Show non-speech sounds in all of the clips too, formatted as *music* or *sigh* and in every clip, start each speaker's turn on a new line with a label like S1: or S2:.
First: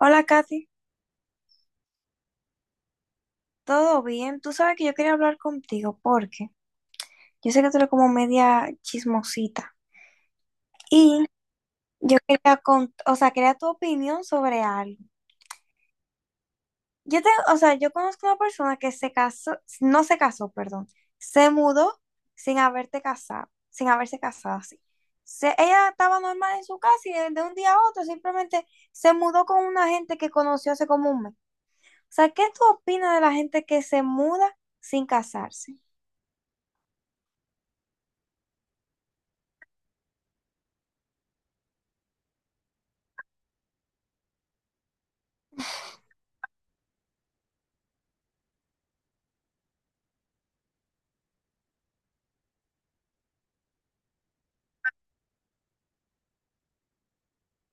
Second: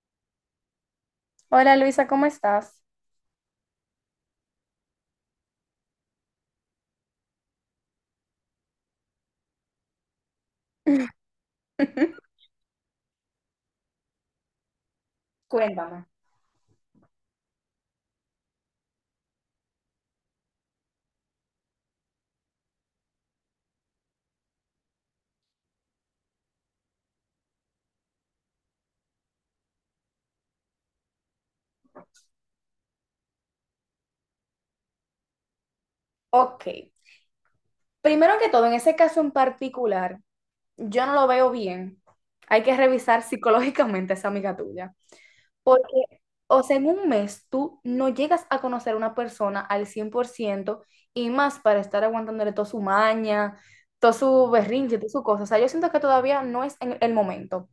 S1: Hola, Katy.
S2: Hola Luisa, ¿cómo estás?
S1: ¿Todo bien? Tú sabes que yo quería hablar contigo porque yo sé que tú eres como media chismosita y yo
S2: *laughs*
S1: quería o sea, quería tu opinión sobre algo.
S2: Cuéntame.
S1: O sea, yo conozco una persona que se casó, no se casó, perdón, se mudó sin haberte casado, sin haberse casado así. Ella estaba normal en su casa y de un día a otro simplemente se mudó con una gente que conoció hace como un mes. O sea, ¿qué tú opinas de la gente que se muda sin casarse?
S2: Ok. Primero que todo, en ese caso en particular, yo no lo veo bien. Hay que revisar psicológicamente a esa amiga tuya. Porque, o sea, en un mes tú no llegas a conocer a una persona al 100% y más para estar aguantándole toda su maña, todo su berrinche, toda su cosa. O sea, yo siento que todavía no es en el momento.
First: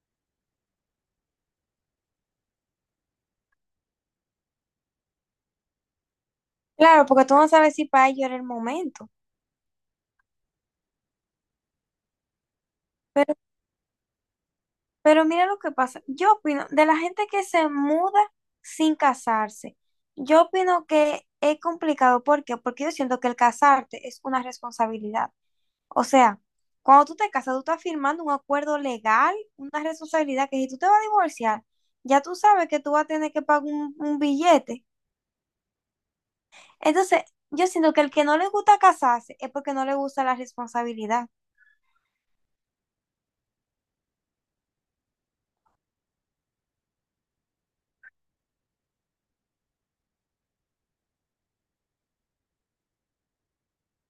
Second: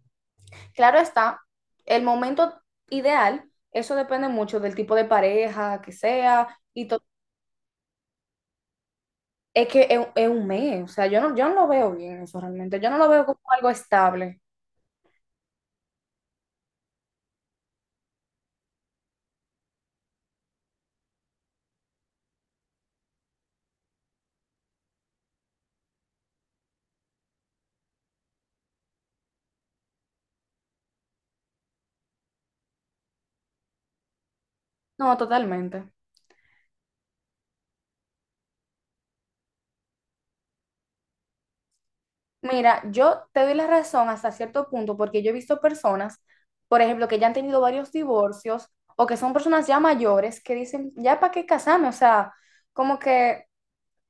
S2: Claro está, el momento ideal, eso depende mucho del tipo de pareja que sea. Y
S1: Claro, porque tú no sabes si para ellos era el momento.
S2: es que es un mes, o sea, yo no, yo no lo veo bien eso realmente, yo no lo veo
S1: Pero,
S2: como algo estable.
S1: pero mira lo que pasa. Yo opino, de la gente que se muda sin casarse, yo opino que es complicado. ¿Por qué? Porque yo siento que el casarte es una responsabilidad. O sea, cuando tú te casas, tú estás firmando un acuerdo legal, una responsabilidad que si tú te vas a divorciar, ya tú sabes que tú vas a tener que pagar un billete.
S2: No, totalmente.
S1: Entonces, yo siento que el que no le gusta casarse es porque no le gusta la responsabilidad.
S2: Mira, yo te doy la razón hasta cierto punto porque yo he visto personas, por ejemplo, que ya han tenido varios divorcios o que son personas ya mayores que dicen, ya para qué casarme, o sea, como que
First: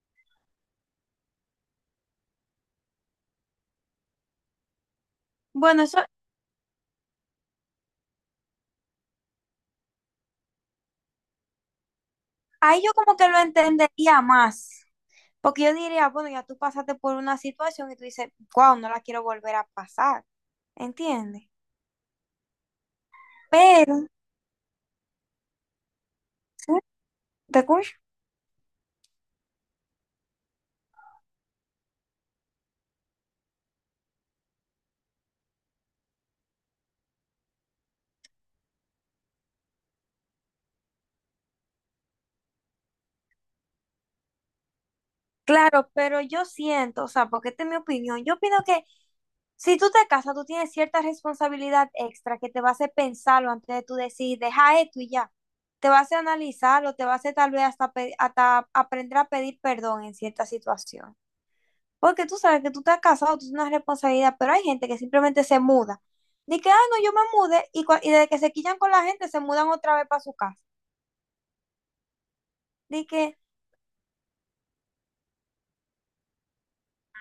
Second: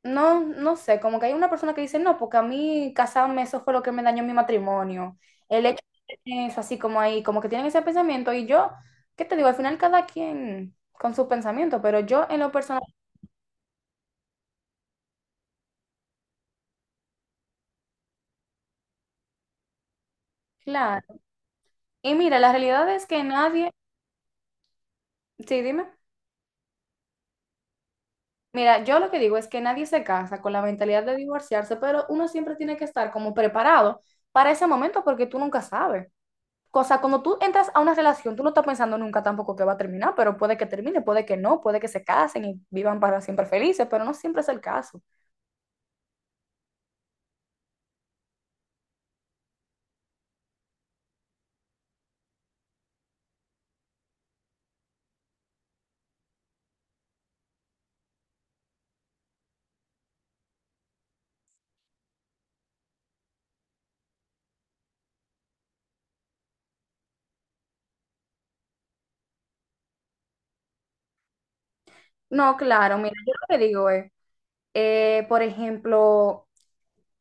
S2: no, no sé, como que hay una persona que dice, no, porque a mí casarme, eso fue lo que me dañó mi matrimonio. El hecho
S1: Bueno, eso.
S2: de tener eso así como ahí, como que tienen ese pensamiento y yo, ¿qué te digo? Al final cada quien con sus pensamientos, pero yo en lo
S1: Ahí
S2: personal,
S1: yo como que lo entendería más, porque yo diría, bueno, ya tú pasaste por una situación y tú dices, wow, no la quiero volver a pasar,
S2: claro.
S1: ¿entiendes?
S2: Y mira, la realidad es que nadie,
S1: Pero,
S2: sí, dime,
S1: ¿sí? ¿Te escucho?
S2: mira, yo lo que digo es que nadie se casa con la mentalidad de divorciarse, pero uno siempre tiene que estar como preparado para ese momento porque tú nunca sabes. O sea, cuando tú entras a una relación, tú no estás pensando nunca tampoco que va a terminar, pero puede que termine, puede que no, puede que se casen y vivan para siempre felices, pero no siempre es el caso.
S1: Claro, pero yo siento, o sea, porque esta es mi opinión, yo opino que si tú te casas, tú tienes cierta responsabilidad extra que te va a hacer pensarlo antes de tú decir, deja esto y ya. Te va a hacer analizarlo, te va a hacer tal vez hasta, hasta aprender a pedir perdón en cierta situación. Porque tú sabes que tú estás casado, tú tienes una responsabilidad, pero hay gente que simplemente se muda. Dice que, ah, no, yo me mudé, y desde que se quillan con la gente, se mudan otra vez para su casa.
S2: No, claro,
S1: Dice
S2: mira, yo
S1: que,
S2: lo que digo es, por ejemplo,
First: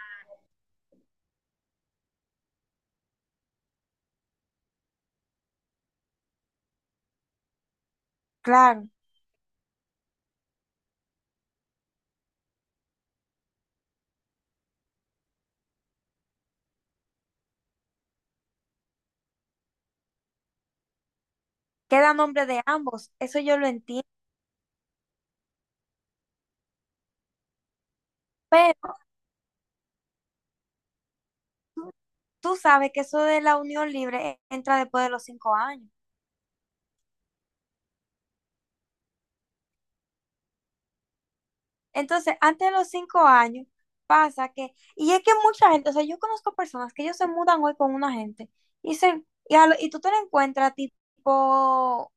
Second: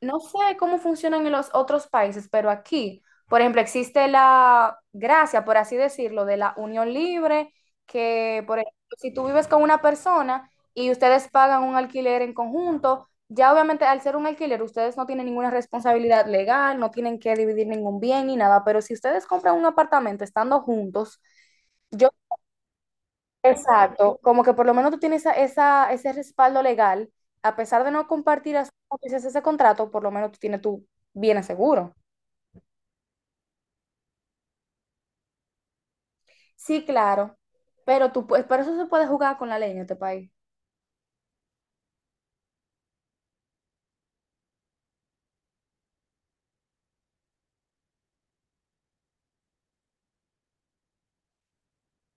S2: no sé cómo funcionan en los otros países, pero aquí, por ejemplo, existe la gracia, por así decirlo, de la unión libre, que, por ejemplo,
S1: claro,
S2: si tú vives con una persona y ustedes pagan un alquiler en conjunto, ya obviamente al ser un alquiler, ustedes no tienen ninguna responsabilidad legal, no tienen que dividir ningún bien ni nada, pero si ustedes compran un apartamento estando juntos, yo
S1: queda nombre de ambos, eso yo lo entiendo,
S2: exacto, como que por lo menos tú tienes esa, ese respaldo legal, a pesar de no compartir así
S1: pero
S2: como tú ese contrato, por lo menos tú tienes tu bien
S1: tú
S2: seguro.
S1: tú sabes que eso de la unión libre entra después de los 5 años.
S2: Sí, claro, pero tú, pero eso se puede jugar con la ley en este país.
S1: Entonces, antes de los 5 años, pasa que, y es que mucha gente, o sea, yo conozco personas que ellos se mudan hoy con una gente, y, se, y, a lo- y tú te lo encuentras tipo,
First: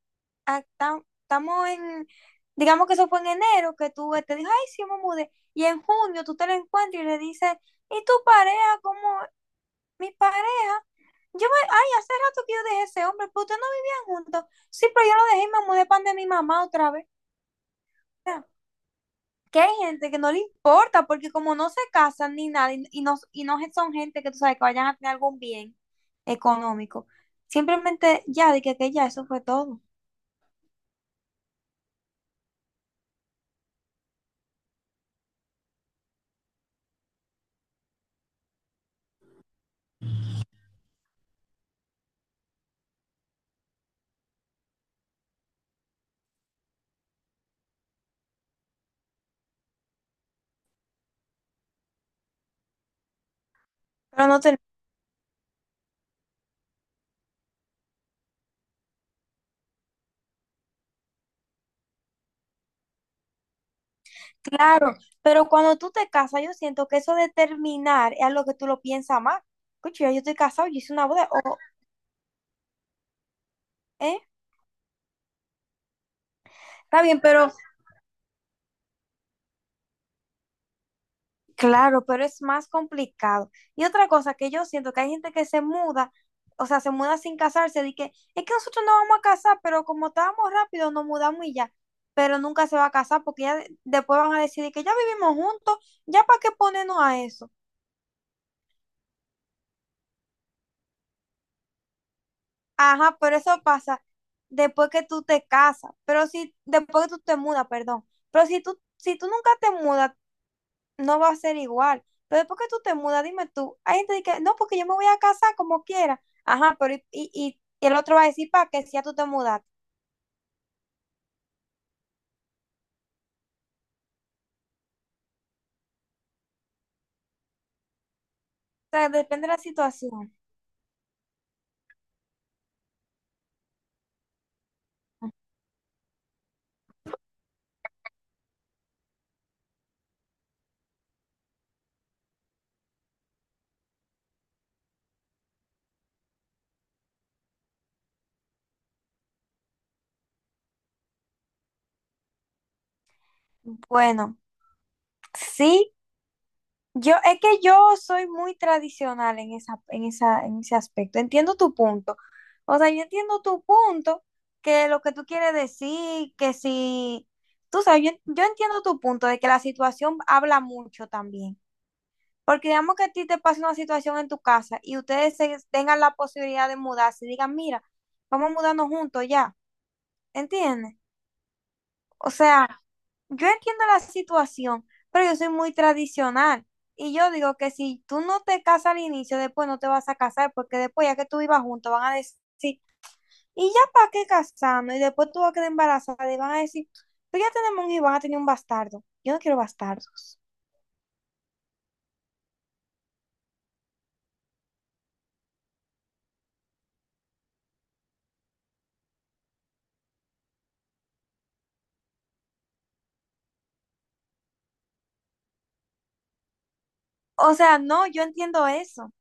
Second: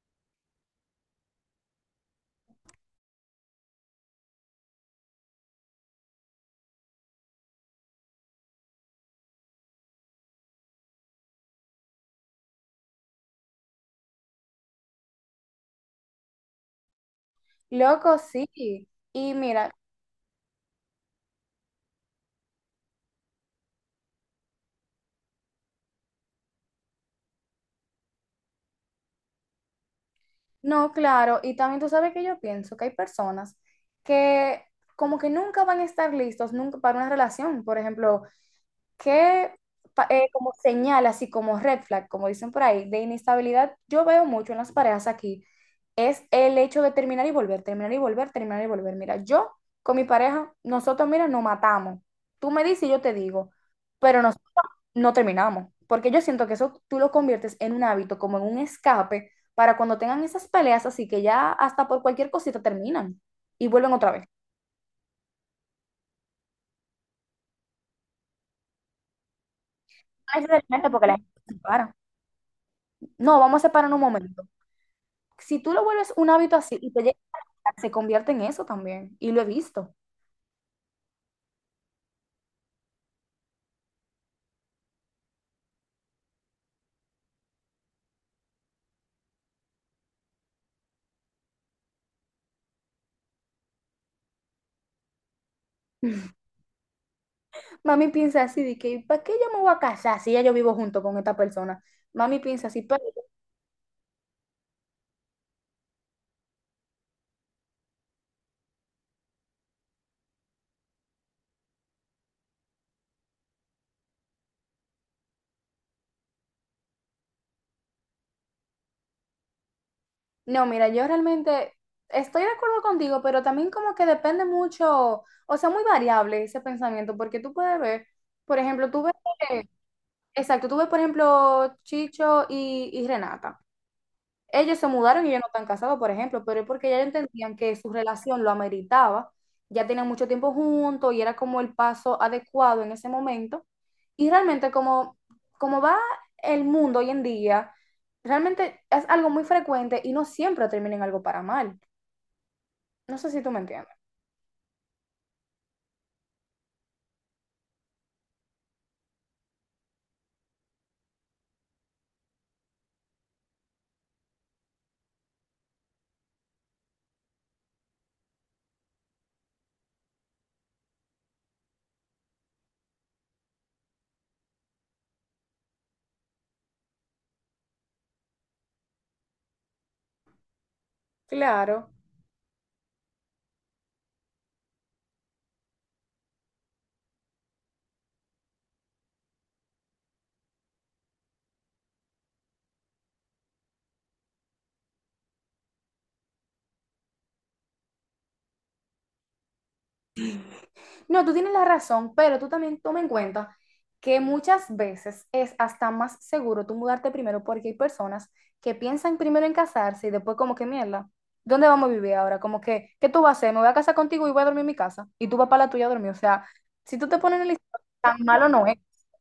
S1: estamos en, digamos que eso fue en enero, que tú te dijo, ay, sí, me mudé, y en junio tú te lo encuentras y le dices, ¿y tu pareja? ¿Cómo? Mi pareja. Yo me, ay, hace rato que yo dejé ese hombre, pero ustedes no vivían juntos. Sí, pero yo lo dejé y me mudé pan de mi mamá otra vez,
S2: Loco, sí. Y
S1: que hay
S2: mira,
S1: gente que no le importa, porque como no se casan ni nada, y no son gente que tú sabes que vayan a tener algún bien económico, simplemente ya, de que ya eso fue todo.
S2: no, claro, y también tú sabes que yo pienso que hay personas que como que nunca van a estar listos nunca para una relación. Por ejemplo, que como señal, así como red flag, como dicen por ahí, de inestabilidad, yo veo mucho en las parejas aquí, es el hecho de terminar y volver, terminar y volver, terminar y volver. Mira, yo con mi pareja, nosotros, mira, nos matamos. Tú me dices y yo te digo, pero
S1: Pero no
S2: nosotros
S1: te,
S2: no terminamos, porque yo siento que eso tú lo conviertes en un hábito, como en un escape, para cuando tengan esas peleas, así que ya hasta por cualquier cosita terminan y vuelven otra vez.
S1: claro, pero cuando tú te casas, yo siento que eso de terminar es algo que tú lo piensas más. Escucha, yo estoy
S2: No es
S1: casado, yo
S2: realmente
S1: hice
S2: porque
S1: una
S2: la
S1: boda,
S2: gente se
S1: o,
S2: separa. No, vamos a separar en un
S1: ¿eh?
S2: momento. Si tú lo vuelves un hábito así y te
S1: Está
S2: llega
S1: bien,
S2: a
S1: pero
S2: casar, se convierte en eso también, y lo he visto.
S1: claro, pero es más complicado. Y otra cosa que yo siento que hay gente que se muda, o sea, se muda sin casarse, de que es que nosotros no vamos a casar, pero como estábamos rápido, nos mudamos y ya. Pero nunca se va a casar porque ya de- después van a decidir que ya vivimos juntos, ya para
S2: *laughs*
S1: qué ponernos a eso.
S2: Mami piensa así, de que, ¿para qué yo me voy a casar si ya yo vivo junto con esta persona? Mami piensa así, pero
S1: Ajá, pero eso pasa después que tú te casas, pero si después que tú te mudas, perdón. Pero si tú nunca te mudas, no va a ser igual. Pero después que tú te mudas, dime tú, hay gente que, no, porque yo me voy a casar como quiera. Ajá, pero y el otro va a decir, para que si ya tú te mudas. O
S2: no, mira, yo realmente estoy de acuerdo contigo, pero también como que depende mucho, o sea, muy variable ese pensamiento, porque tú puedes ver, por ejemplo, tú
S1: sea,
S2: ves,
S1: depende de la
S2: eh,
S1: situación.
S2: exacto, tú ves, por ejemplo, Chicho y Renata. Ellos se mudaron y ellos no están casados, por ejemplo, pero es porque ya entendían que su relación lo ameritaba, ya tenían mucho tiempo juntos y era como el paso adecuado en ese momento. Y realmente como, como va el mundo hoy en día, realmente es algo muy frecuente y no siempre termina en algo para mal. No sé si tú me entiendes.
S1: Bueno, sí, yo, es que yo soy muy tradicional en en ese aspecto. Entiendo tu punto. O sea, yo entiendo tu punto, que lo que tú quieres decir, que si, tú sabes, yo entiendo tu punto de que la situación habla mucho también. Porque digamos que a ti te pasa una situación en tu casa y ustedes se- tengan la posibilidad de mudarse y digan, mira, vamos a mudarnos juntos ya, ¿entiendes?
S2: Claro.
S1: O sea, yo entiendo la situación, pero yo soy muy tradicional. Y yo digo que si tú no te casas al inicio, después no te vas a casar, porque después ya que tú vivas juntos van a decir, ¿y ya para qué casarnos? Y después tú vas a quedar embarazada y van a decir, pero ya tenemos un hijo y van a tener un bastardo. Yo no quiero bastardos.
S2: No, tú tienes la razón, pero tú también toma en cuenta que muchas veces es hasta más seguro tú mudarte primero porque hay personas que piensan primero en casarse y después como que mierda, ¿dónde vamos a vivir ahora? Como que, ¿qué tú vas a hacer? Me voy a casar contigo y voy a dormir en mi casa y tú vas para la tuya a dormir. O sea, si tú te pones en el
S1: O sea,
S2: listado,
S1: no, yo
S2: tan malo no
S1: entiendo
S2: es.
S1: eso.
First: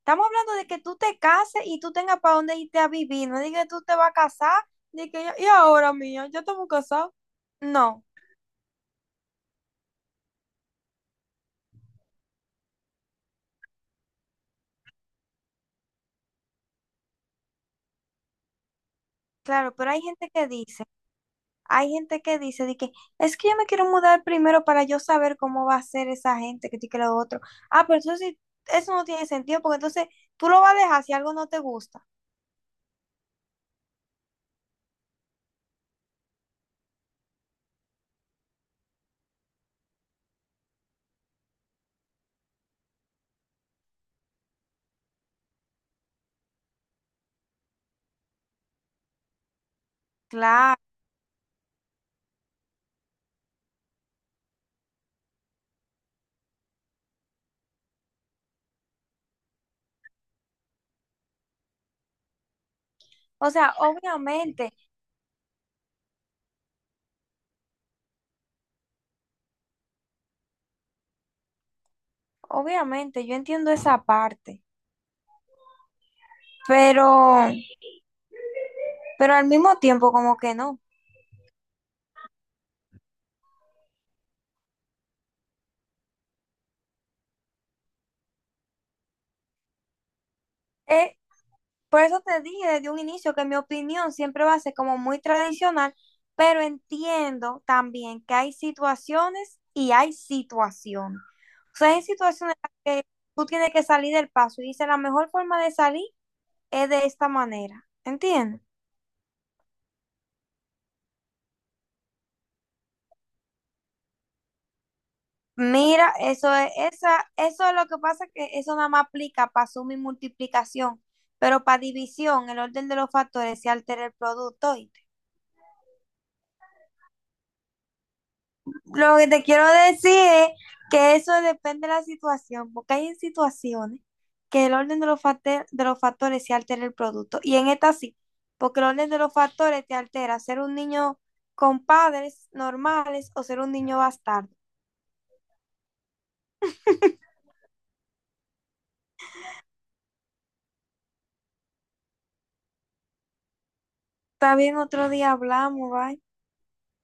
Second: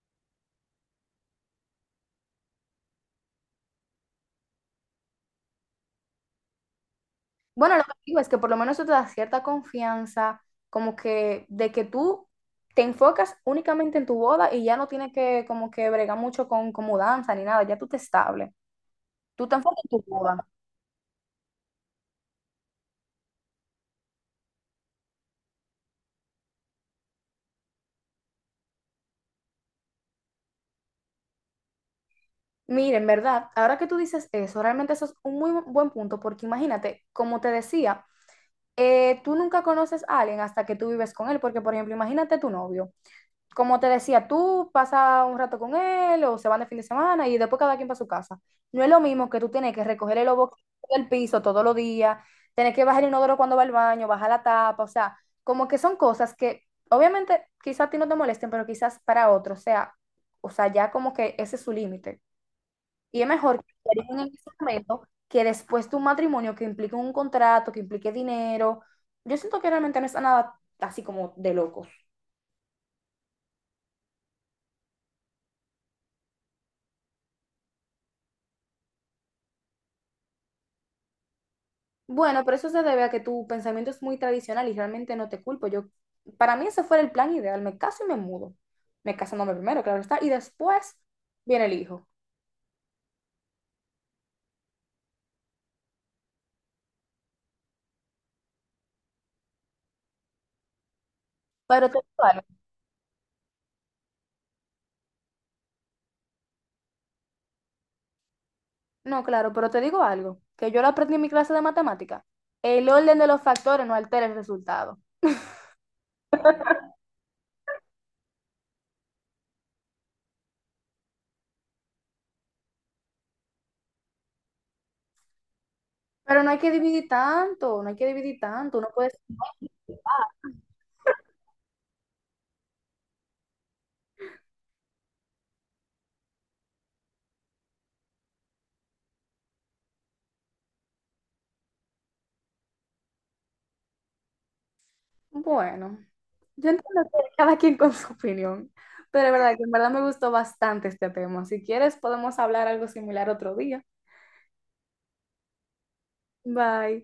S1: Estamos hablando de que tú te cases y tú tengas para dónde irte a vivir, no digas que tú te vas a casar, de que yo- y ahora mía, yo estamos casados.
S2: Bueno, lo que
S1: No,
S2: digo es que por lo menos eso te da cierta confianza, como que de que tú te enfocas únicamente en tu boda y ya no tienes que como que bregar mucho con mudanza ni nada, ya tú te estables. Tú tan
S1: claro,
S2: fuerte
S1: pero hay
S2: en tu
S1: gente
S2: boda.
S1: que dice, hay gente que dice de que es que yo me quiero mudar primero para yo saber cómo va a ser esa gente que tiene que lo otro. Ah, pero eso sí, eso no tiene sentido, porque entonces tú lo vas a dejar si algo no te gusta.
S2: Mira, en verdad, ahora que tú dices eso, realmente eso es un muy buen punto, porque imagínate, como te decía, tú nunca conoces a alguien hasta que tú vives con él, porque por ejemplo, imagínate tu novio. Como te decía, tú pasas un rato con él o se van de fin de semana y después cada quien para su casa. No es lo mismo que tú tienes que recoger el obo
S1: Claro.
S2: del piso todos los días, tener que bajar el inodoro cuando va al baño, bajar la tapa, o sea, como que son cosas que obviamente quizás a ti no te molesten, pero quizás para otros, o sea, ya como que ese es su límite. Y es
S1: O
S2: mejor que
S1: sea,
S2: te digan en ese
S1: obviamente,
S2: momento que después de un matrimonio que implique un contrato, que implique dinero, yo siento que realmente no es nada así como de locos.
S1: obviamente, yo entiendo esa parte, pero pero al mismo tiempo como que no.
S2: Bueno, pero eso se debe a que tu pensamiento es muy tradicional y realmente no te culpo. Yo, para mí ese fuera el plan ideal. Me caso y me mudo. Me casándome primero, claro está. Y después
S1: Eh,
S2: viene el
S1: por
S2: hijo.
S1: eso te dije desde un inicio que mi opinión siempre va a ser como muy tradicional, pero entiendo también que hay situaciones y hay situaciones. O
S2: Pero
S1: sea,
S2: te
S1: hay
S2: digo algo.
S1: situaciones en las que tú tienes que salir del paso y dices, la mejor forma de salir es de esta manera, ¿entiendes?
S2: No, claro, pero te digo algo. Que yo lo aprendí en mi clase de matemática. El orden de los factores no altera el resultado.
S1: Mira, eso es,
S2: *laughs*
S1: esa, eso es lo que pasa, que eso nada más aplica para suma y multiplicación, pero para división, el orden de los factores se altera el producto.
S2: Pero no hay que dividir tanto, no hay que dividir tanto. Uno puede...
S1: Lo que te quiero decir es que eso depende de la situación, porque hay en situaciones que el orden de los, de los factores se altera el producto. Y en esta sí, porque el orden de los factores te altera ser un niño con padres normales o ser un niño bastardo.
S2: Bueno. Yo entiendo que cada quien con su opinión, pero es verdad que en verdad me gustó bastante este tema. Si quieres, podemos hablar algo similar otro día.
S1: Está bien, otro día hablamos, bye.
S2: Bye.